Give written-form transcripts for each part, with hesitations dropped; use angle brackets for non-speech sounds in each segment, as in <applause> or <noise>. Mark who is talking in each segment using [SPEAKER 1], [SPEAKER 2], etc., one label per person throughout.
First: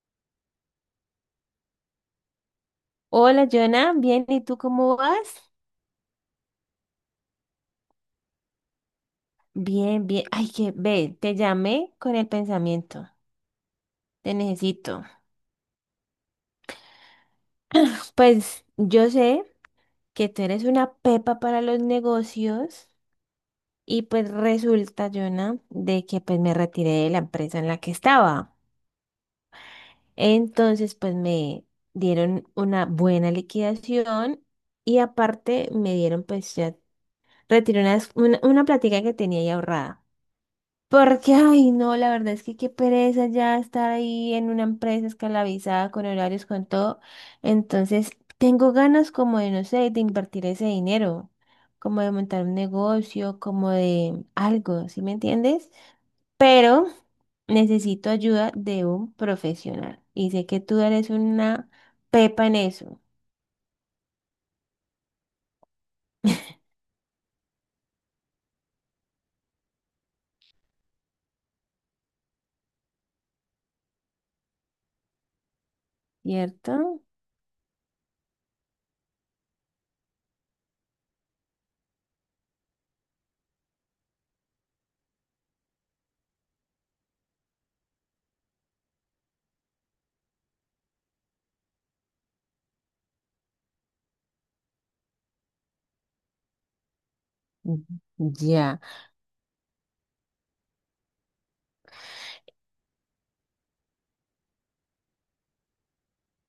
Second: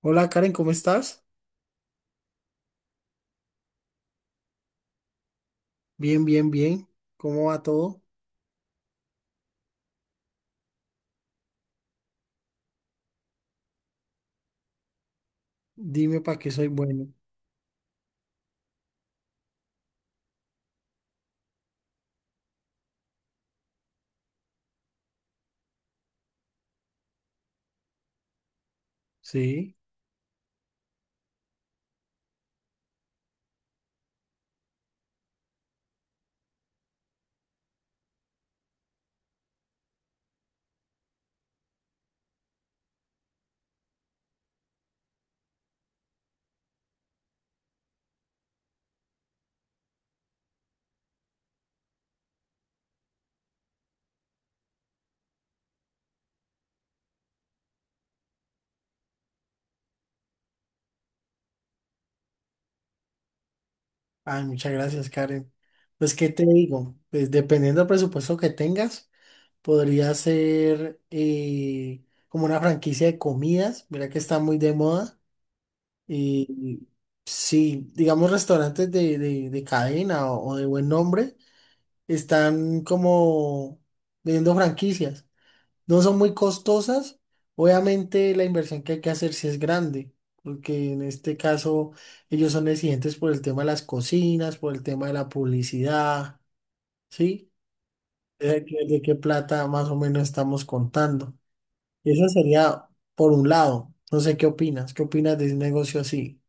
[SPEAKER 1] Hola Karen, ¿cómo estás?
[SPEAKER 2] Hola, Jonah, bien, ¿y tú cómo vas?
[SPEAKER 1] Bien, bien, bien. ¿Cómo va todo?
[SPEAKER 2] Bien, bien. Ay, que ve, te llamé con el pensamiento. Te necesito.
[SPEAKER 1] Dime para qué soy bueno.
[SPEAKER 2] Pues yo sé que tú eres una pepa para los negocios y pues resulta, Jonah, de que pues me retiré de la empresa en la que estaba.
[SPEAKER 1] Sí.
[SPEAKER 2] Entonces, pues me dieron una buena liquidación y aparte me dieron pues ya retiré una plática que tenía ahí ahorrada. Porque, ay, no, la verdad es que qué pereza ya estar ahí en una empresa esclavizada con horarios, con todo. Entonces, tengo ganas como de, no sé, de invertir ese dinero, como de montar un negocio, como de algo, ¿sí me entiendes? Pero necesito ayuda de un profesional. Y sé que tú eres una pepa en eso,
[SPEAKER 1] Ay, muchas gracias, Karen. Pues, ¿qué te digo? Pues, dependiendo del presupuesto que tengas, podría ser como una franquicia de comidas. Mira que está muy de moda. Y
[SPEAKER 2] ¿cierto?
[SPEAKER 1] sí, digamos, restaurantes de cadena o de buen nombre están como vendiendo franquicias. No son muy costosas. Obviamente la inversión que hay que hacer sí es grande, porque en este caso ellos son exigentes por el tema de las cocinas, por el tema de la publicidad, ¿sí?
[SPEAKER 2] Mm, ya.
[SPEAKER 1] De qué plata más o menos estamos contando. Eso sería por un lado. No sé qué opinas. ¿Qué opinas de un negocio así?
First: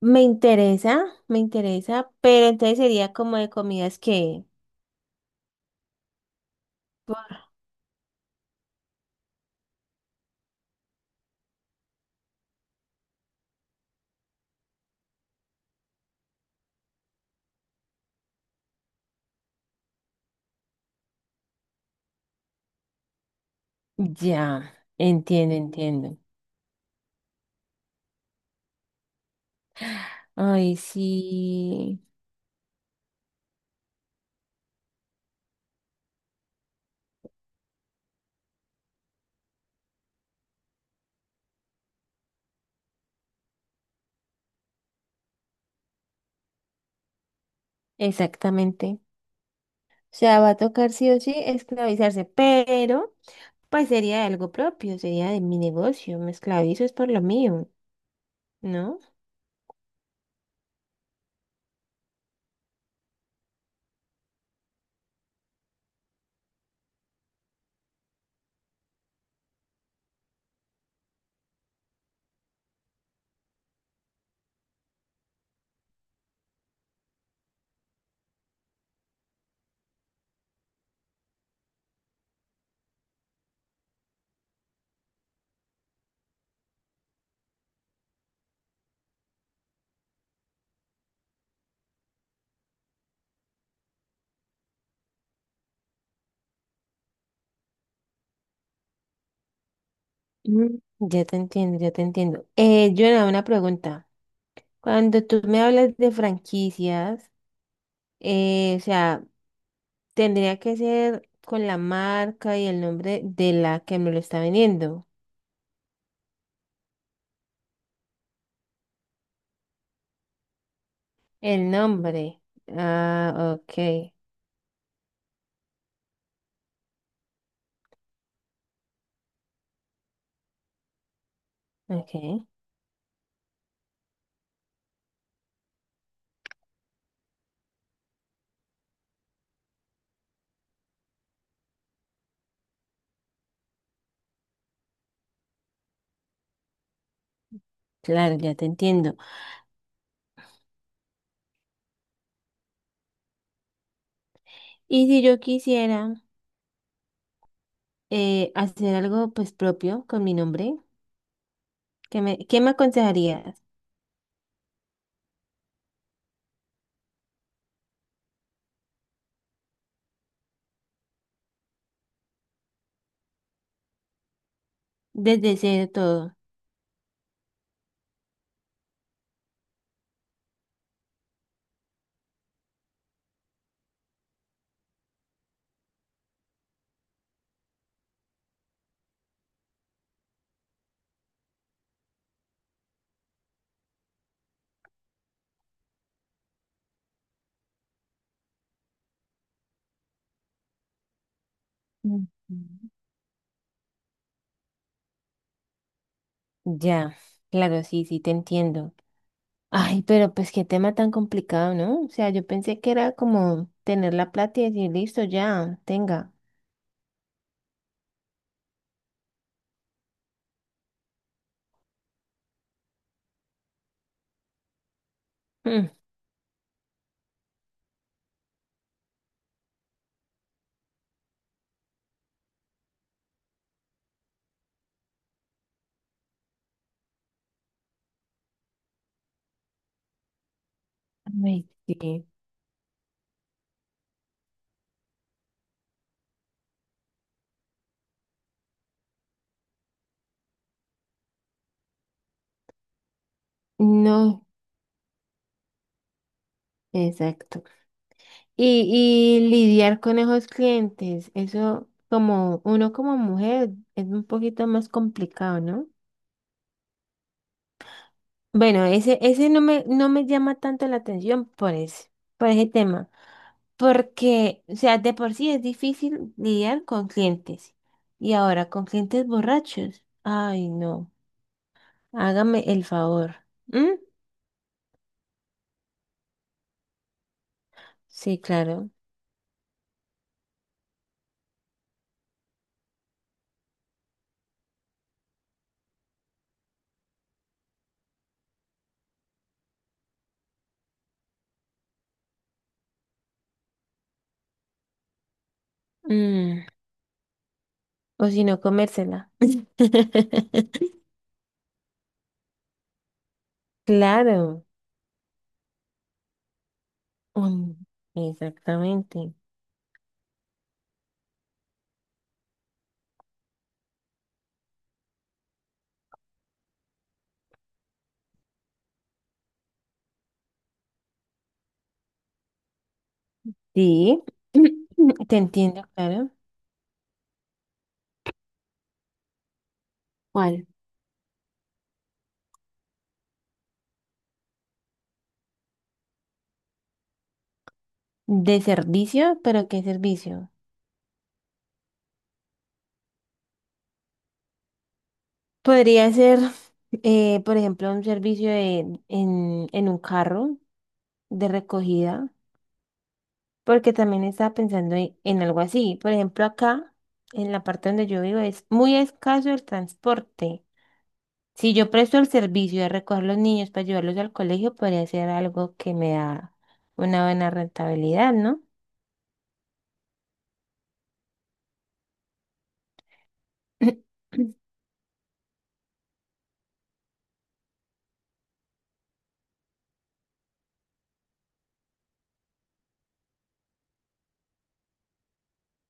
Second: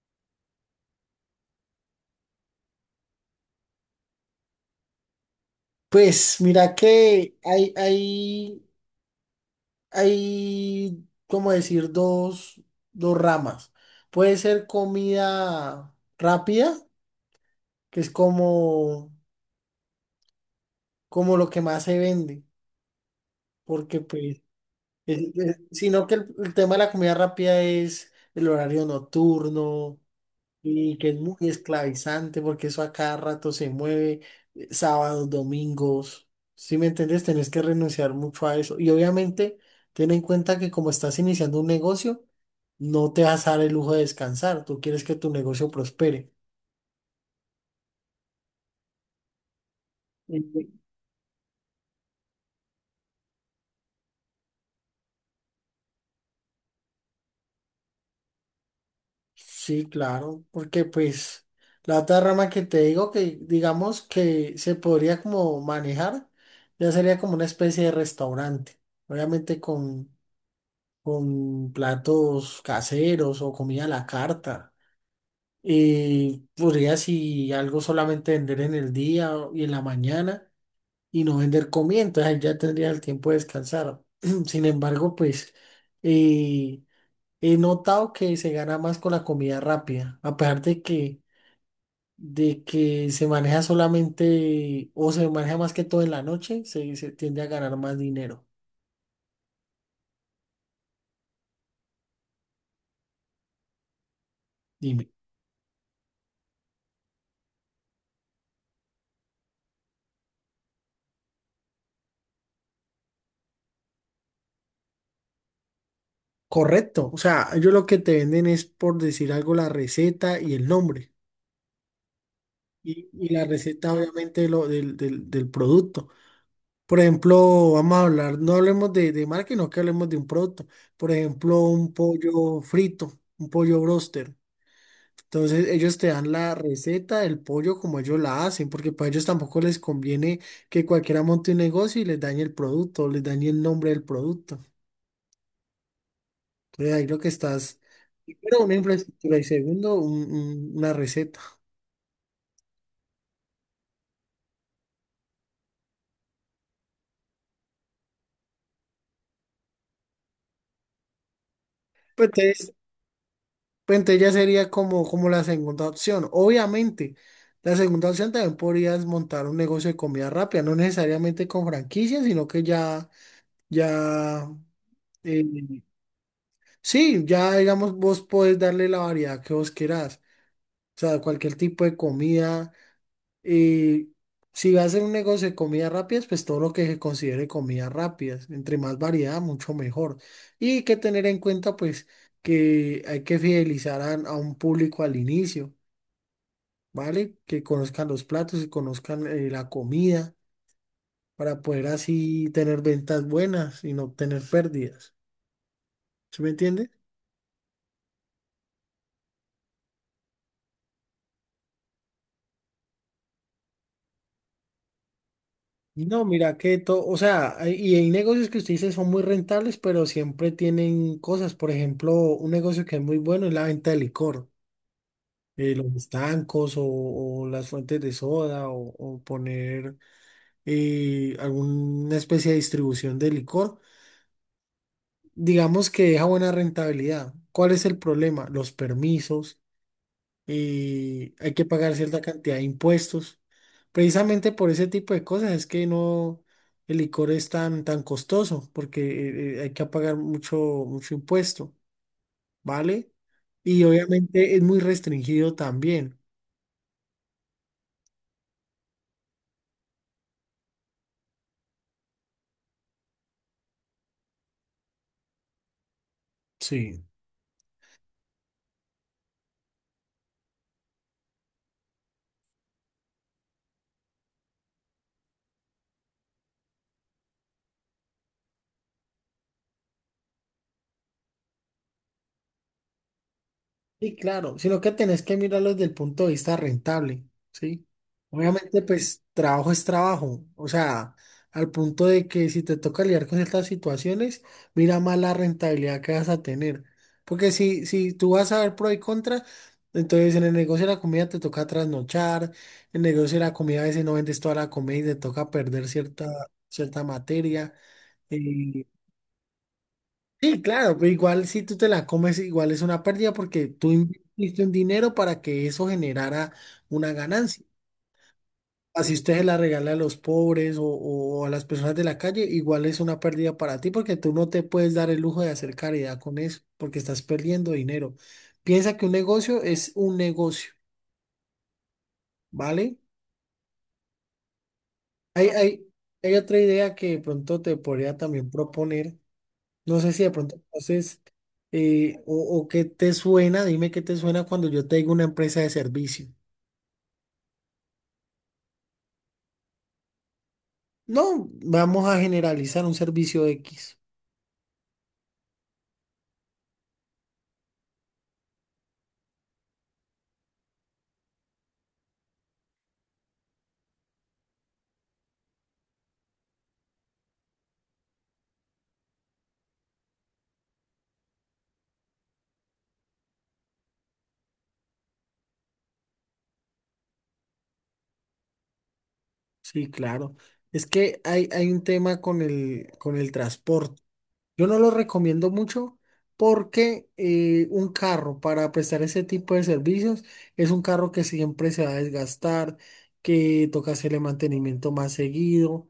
[SPEAKER 2] Me interesa, pero entonces sería como de comidas que.
[SPEAKER 1] Pues mira que hay, como decir, dos ramas. Puede ser comida rápida que es como, como lo que más se vende, porque pues,
[SPEAKER 2] Ya, entiendo,
[SPEAKER 1] sino que
[SPEAKER 2] entiendo.
[SPEAKER 1] el tema de la comida rápida es el horario nocturno
[SPEAKER 2] Ay,
[SPEAKER 1] y que es muy
[SPEAKER 2] sí,
[SPEAKER 1] esclavizante porque eso a cada rato se mueve, sábados, domingos, ¿si me entiendes? Tenés que renunciar mucho a eso y obviamente ten en cuenta que como estás iniciando un negocio, no te vas a dar el lujo de descansar, tú quieres que tu negocio prospere.
[SPEAKER 2] exactamente. O sea, va a tocar sí o sí esclavizarse, pero pues sería algo propio, sería de mi negocio, me esclavizo es por lo mío, ¿no?
[SPEAKER 1] Sí, claro, porque pues la otra rama que te digo que digamos que se podría como manejar, ya sería como una especie de restaurante, obviamente con platos caseros o comida a la carta. Y podría si algo solamente vender en el día y en la mañana y no vender comida, entonces ahí ya tendría el tiempo de descansar. <clears throat> Sin embargo, pues... eh, he notado que se gana más con la comida rápida, aparte que de que se maneja solamente o se maneja más que todo en la noche, se tiende a ganar más dinero.
[SPEAKER 2] Mm. Ya te entiendo, ya te entiendo. Jonah, una pregunta.
[SPEAKER 1] Dime.
[SPEAKER 2] Cuando tú me hablas de franquicias, o sea, tendría que ser con la marca y el nombre de la que me lo está vendiendo.
[SPEAKER 1] Correcto. O sea, ellos lo que te venden es por decir algo la receta y el nombre.
[SPEAKER 2] El nombre.
[SPEAKER 1] Y la
[SPEAKER 2] Ah,
[SPEAKER 1] receta,
[SPEAKER 2] ok.
[SPEAKER 1] obviamente, lo, del producto. Por ejemplo, vamos a hablar, no hablemos de marca, sino que hablemos de un producto. Por ejemplo, un
[SPEAKER 2] Ok,
[SPEAKER 1] pollo frito, un pollo broster. Entonces ellos te dan la receta del pollo como ellos la hacen, porque para ellos tampoco les conviene que cualquiera monte un negocio y les dañe el producto, o les dañe el nombre del producto. Entonces ahí lo que estás,
[SPEAKER 2] claro, ya
[SPEAKER 1] primero
[SPEAKER 2] te
[SPEAKER 1] una
[SPEAKER 2] entiendo.
[SPEAKER 1] infraestructura y segundo una receta.
[SPEAKER 2] Y si yo quisiera hacer algo pues propio con mi nombre, ¿qué
[SPEAKER 1] Pues
[SPEAKER 2] me, qué me
[SPEAKER 1] entonces,
[SPEAKER 2] aconsejarías?
[SPEAKER 1] pues, entonces ya sería como, como la segunda opción. Obviamente, la segunda opción también podrías montar un negocio de comida rápida, no necesariamente con franquicia, sino que ya, ya... eh,
[SPEAKER 2] Desde cero todo.
[SPEAKER 1] sí, ya digamos, vos podés darle la variedad que vos querás. O sea, cualquier tipo de comida. Y si vas a hacer un negocio de comidas rápidas, pues todo lo que se considere comidas rápidas. Entre más variedad, mucho mejor. Y hay que tener en cuenta, pues, que hay que fidelizar a un público al inicio, ¿vale? Que conozcan los platos, que conozcan la comida, para poder
[SPEAKER 2] Ujú.
[SPEAKER 1] así tener ventas buenas y no tener pérdidas. ¿Sí me entiende?
[SPEAKER 2] Ya, claro, sí, sí, te entiendo. Ay, pero pues qué tema tan complicado, ¿no? O sea, yo pensé que era como tener la plata y decir, listo, ya,
[SPEAKER 1] No,
[SPEAKER 2] tenga.
[SPEAKER 1] mira que todo, o sea, hay negocios que usted dice son muy rentables, pero siempre tienen cosas. Por ejemplo, un negocio que es muy bueno es la venta de licor, los
[SPEAKER 2] Mm,
[SPEAKER 1] estancos o las fuentes de soda o poner alguna especie de distribución de licor. Digamos que deja buena rentabilidad. ¿Cuál es el problema? Los permisos. Y hay que
[SPEAKER 2] ay,
[SPEAKER 1] pagar cierta
[SPEAKER 2] sí.
[SPEAKER 1] cantidad de impuestos. Precisamente por ese tipo de cosas es que no el licor es tan, tan costoso, porque hay que pagar mucho, mucho impuesto, ¿vale? Y
[SPEAKER 2] No,
[SPEAKER 1] obviamente es muy restringido también.
[SPEAKER 2] exacto. Y lidiar con esos clientes, eso como uno como mujer es un poquito más complicado, ¿no?
[SPEAKER 1] Sí.
[SPEAKER 2] Bueno, ese no me, llama tanto la atención por ese tema, porque, o sea, de por sí es difícil lidiar con clientes. Y ahora con clientes borrachos. Ay, no, hágame el favor. ¿Mm?
[SPEAKER 1] Sí, claro, sino que tenés que mirarlo desde el punto de vista rentable, ¿sí?
[SPEAKER 2] Sí,
[SPEAKER 1] Obviamente,
[SPEAKER 2] claro.
[SPEAKER 1] pues trabajo es trabajo, o sea, al punto de que si te toca lidiar con estas situaciones, mira más la rentabilidad que vas a tener. Porque si, si tú vas a ver pro y contra, entonces en el negocio de la comida te toca trasnochar, en el negocio de la comida a veces no vendes toda la comida y te toca perder cierta,
[SPEAKER 2] Mm.
[SPEAKER 1] cierta materia.
[SPEAKER 2] O si no,
[SPEAKER 1] eh,
[SPEAKER 2] comérsela.
[SPEAKER 1] Sí,
[SPEAKER 2] <laughs>
[SPEAKER 1] claro, pero igual si tú te la comes, igual es una pérdida porque tú invertiste
[SPEAKER 2] Claro.
[SPEAKER 1] un dinero para que eso generara una ganancia.
[SPEAKER 2] Mm,
[SPEAKER 1] Así
[SPEAKER 2] exactamente.
[SPEAKER 1] usted se la regala a los pobres o a las personas de la calle, igual es una pérdida para ti porque tú no te puedes dar el lujo de hacer caridad con eso porque estás perdiendo dinero. Piensa que un negocio es un negocio, ¿vale?
[SPEAKER 2] Sí, <clears throat> te
[SPEAKER 1] Hay,
[SPEAKER 2] entiendo,
[SPEAKER 1] hay,
[SPEAKER 2] claro.
[SPEAKER 1] hay otra idea que de pronto te podría también proponer. No sé si de pronto
[SPEAKER 2] ¿Cuál?
[SPEAKER 1] entonces, o qué te suena, dime qué te suena cuando yo te digo una empresa de servicio.
[SPEAKER 2] De servicio, pero ¿qué servicio?
[SPEAKER 1] No, vamos a generalizar un servicio X.
[SPEAKER 2] Podría ser, <laughs> por ejemplo, en un carro de recogida, porque también estaba pensando en algo así. Por ejemplo, acá, en la parte donde yo vivo, es muy escaso el transporte. Si yo presto el servicio de recoger los niños para llevarlos al colegio, podría ser algo que me da una buena rentabilidad, ¿no?
[SPEAKER 1] Sí, claro. Es que hay un tema con el transporte. Yo no lo recomiendo mucho porque un carro para prestar ese tipo de servicios es un carro que siempre se va a desgastar, que toca hacerle mantenimiento más seguido,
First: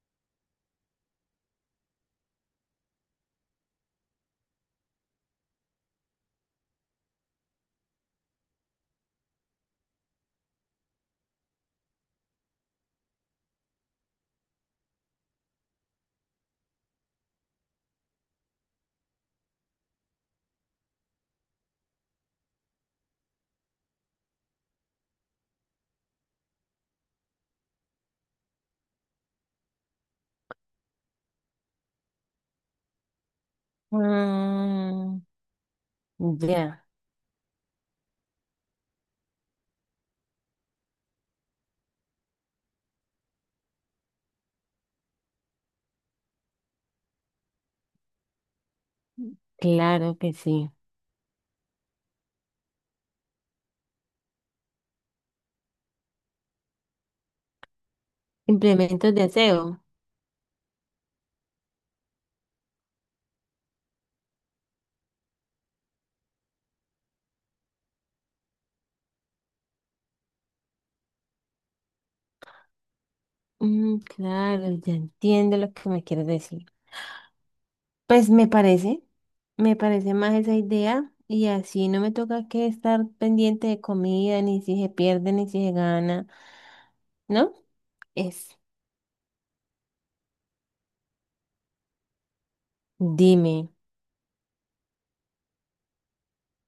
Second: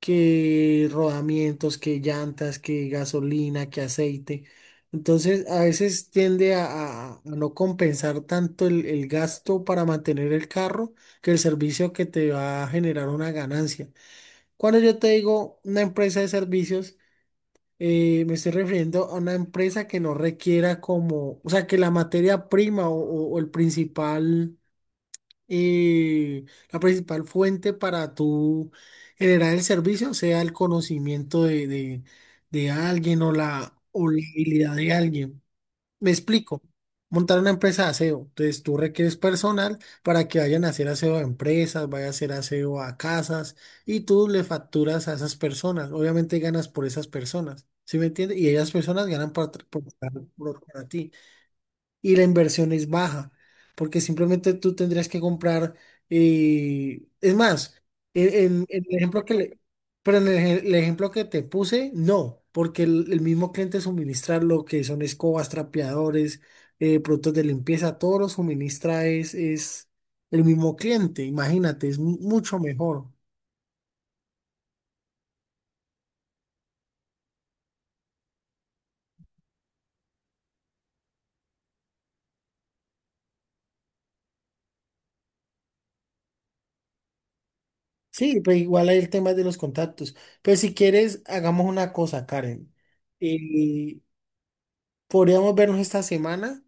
[SPEAKER 1] que rodamientos, que llantas, que gasolina, que aceite. Entonces a veces tiende a no compensar tanto el gasto para mantener el carro que el servicio que te va a generar una ganancia. Cuando yo te digo una empresa de servicios, me estoy refiriendo a una empresa que no requiera como, o sea, que la materia prima o el principal, eh, la principal fuente para tu generar el servicio sea el conocimiento de alguien o la habilidad de
[SPEAKER 2] Ah,
[SPEAKER 1] alguien. Me explico.
[SPEAKER 2] ya,
[SPEAKER 1] Montar una empresa de aseo. Entonces tú requieres personal para que vayan a hacer aseo a empresas, vaya a hacer aseo a casas y tú le facturas a esas personas. Obviamente ganas por esas personas. ¿Sí me entiendes? Y ellas personas ganan
[SPEAKER 2] claro que sí.
[SPEAKER 1] para ti y la inversión es baja, porque simplemente tú tendrías que comprar, es más, en el
[SPEAKER 2] Implementos de
[SPEAKER 1] ejemplo que le-
[SPEAKER 2] aseo.
[SPEAKER 1] pero en el, el ejemplo que te puse, no, porque el mismo cliente suministra lo que son escobas, trapeadores, productos de limpieza, todo lo suministra es el mismo cliente, imagínate, es mucho mejor.
[SPEAKER 2] Mm, claro, ya entiendo lo que me quieres decir. Pues me parece más esa idea y así no me toca que estar pendiente de comida, ni si se pierde, ni si se gana, ¿no?
[SPEAKER 1] Sí, pero
[SPEAKER 2] Es,
[SPEAKER 1] igual hay el tema de los contactos. Pero si quieres, hagamos una cosa, Karen.
[SPEAKER 2] dime,
[SPEAKER 1] Eh, podríamos vernos esta semana.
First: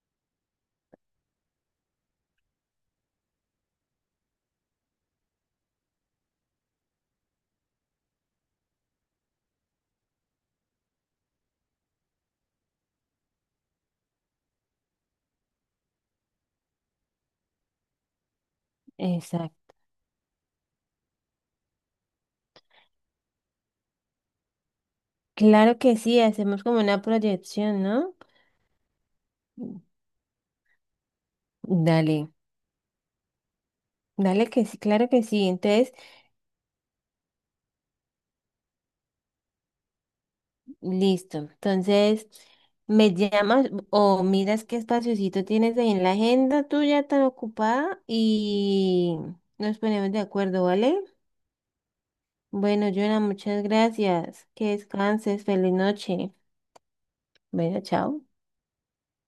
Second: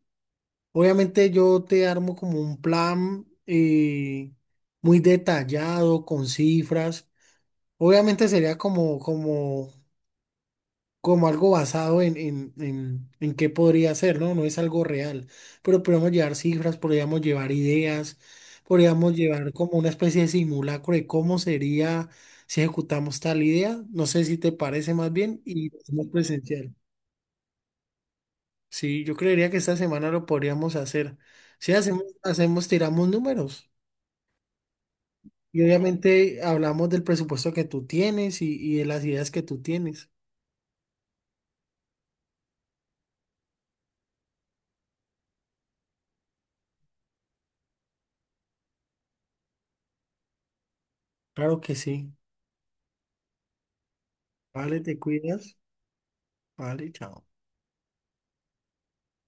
[SPEAKER 1] Obviamente yo te armo como un plan muy detallado, con cifras. Obviamente sería como, como, como algo basado en qué podría ser, ¿no? No es algo real, pero podríamos llevar cifras, podríamos llevar ideas, podríamos llevar
[SPEAKER 2] exacto.
[SPEAKER 1] como una especie de simulacro de cómo sería si ejecutamos tal idea. No sé si te parece más bien y
[SPEAKER 2] Claro
[SPEAKER 1] lo
[SPEAKER 2] que
[SPEAKER 1] hacemos
[SPEAKER 2] sí, hacemos
[SPEAKER 1] presencial.
[SPEAKER 2] como una proyección, ¿no?
[SPEAKER 1] Sí, yo creería que esta semana lo podríamos hacer. Si hacemos,
[SPEAKER 2] Dale,
[SPEAKER 1] hacemos, tiramos números.
[SPEAKER 2] dale que sí, claro que sí.
[SPEAKER 1] Y
[SPEAKER 2] Entonces,
[SPEAKER 1] obviamente hablamos del presupuesto que tú tienes y de las ideas que tú tienes.
[SPEAKER 2] listo. Entonces, me llamas o miras qué espaciocito tienes ahí en la agenda tuya tan ocupada y nos ponemos de acuerdo, ¿vale?
[SPEAKER 1] Claro que sí.
[SPEAKER 2] Bueno, Joana, muchas gracias. Que
[SPEAKER 1] Vale, te
[SPEAKER 2] descanses.
[SPEAKER 1] cuidas.
[SPEAKER 2] Feliz noche.
[SPEAKER 1] Vale, chao.
[SPEAKER 2] Bueno, chao.